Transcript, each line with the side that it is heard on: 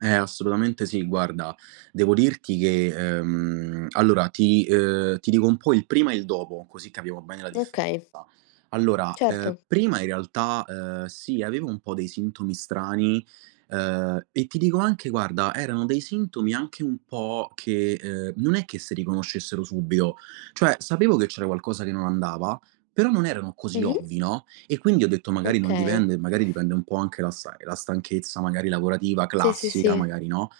right: Eh, assolutamente sì, guarda. Devo dirti che, ehm, allora ti uhm, ti dico un po' il prima e il dopo, così capiamo bene la differenza.
left: Okay.
right: Allora, uhm,
left: Certo.
right: prima in realtà, uhm, sì, avevo un po' dei sintomi strani, uhm, e ti dico anche, guarda, erano dei sintomi anche un po' che uhm, non è che se riconoscessero subito. Cioè sapevo che c'era qualcosa che non andava, però non erano così
left: Mh-mh.
right: ovvi, no, e quindi ho detto magari non
left: Okay.
right: dipende magari dipende un po' anche da sai la stanchezza magari lavorativa
left: Sì, sì,
right: classica,
left: sì.
right: magari no.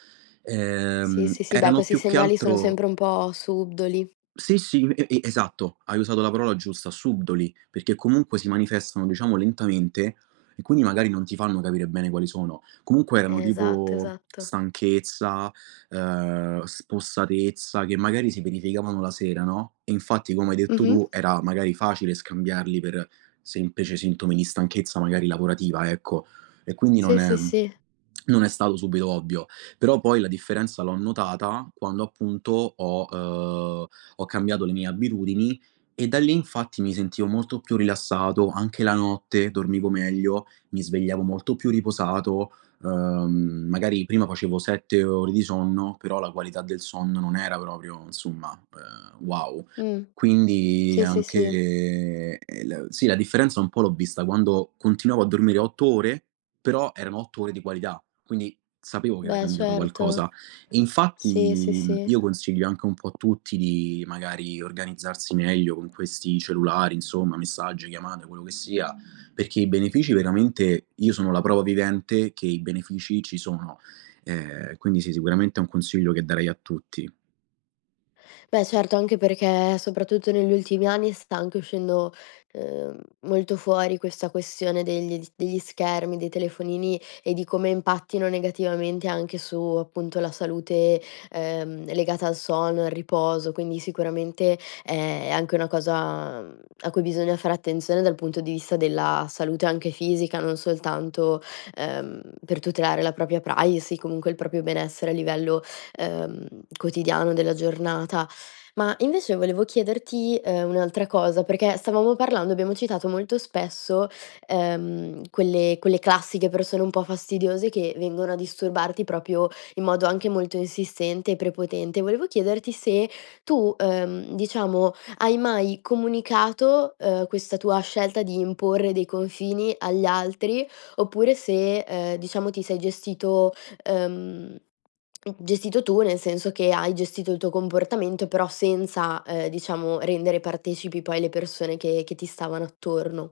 left: Sì,
right: Ehm,
left: sì, sì. Beh,
right: erano
left: questi
right: più che
left: segnali sono
right: altro
left: sempre un po' subdoli.
right: Sì, sì, e e esatto, hai usato la parola giusta, subdoli, perché comunque si manifestano diciamo lentamente e quindi magari non ti fanno capire bene quali sono. Comunque erano
left: Esatto,
right: tipo,
left: esatto.
right: stanchezza, uhm, spossatezza, che magari si verificavano la sera, no, infatti come hai detto
left: Mh-mh.
right: tu era magari facile scambiarli per semplici sintomi di stanchezza magari lavorativa, ecco. E quindi non
left: Sì,
right: è
left: sì, sì.
right: non è stato subito ovvio. Però poi la differenza l'ho notata quando appunto ho uhm, ho cambiato le mie abitudini e da lì infatti mi sentivo molto più rilassato, anche la notte dormivo meglio, mi svegliavo molto più riposato, uhm, magari prima facevo 7 ore di sonno, però la qualità del sonno non era proprio insomma, uhm, wow.
left: Mh.
right: Quindi
left: Sì, sì, sì.
right: anche, eh la sì la differenza un po' l'ho vista quando continuavo a dormire 8 ore, però erano 8 ore di qualità, quindi sapevo che era
left: Beh,
right: cambiato
left: certo.
right: qualcosa. Infatti,
left: Sì, sì, sì.
right: io consiglio anche un po' a tutti di magari organizzarsi meglio con questi cellulari insomma, messaggi, chiamate, quello che sia, perché i benefici veramente io sono la prova vivente che i benefici ci sono. Eh, quindi sì, sicuramente è un consiglio che darei a tutti.
left: Beh, certo, anche perché soprattutto negli ultimi anni sta anche uscendo, uhm, molto fuori questa questione degli s degli schermi, dei telefonini e di come impattino negativamente anche su appunto la salute, ehm, legata al sonno, al riposo. Quindi sicuramente, è anche una cosa, mhmm, a cui bisogna fare attenzione dal punto di vista della salute anche fisica, non soltanto, ehm, per tutelare la propria privacy, comunque il proprio benessere a livello, ehm, quotidiano della giornata. Ma invece volevo chiederti, ehm, un'altra cosa perché stavamo parlando, abbiamo citato molto spesso, ehm, quelle quelle classiche persone un po' fastidiose che vengono a disturbarti proprio in modo anche molto insistente e prepotente. Volevo chiederti se tu, uhm, diciamo, hai mai comunicato, uhm, questa tua scelta di imporre dei confini agli altri oppure se, ehm, diciamo, ti sei gestito ehm, gestito tu, nel senso che hai gestito il tuo comportamento però senza, ehm, diciamo rendere partecipi poi le persone che che ti stavano attorno?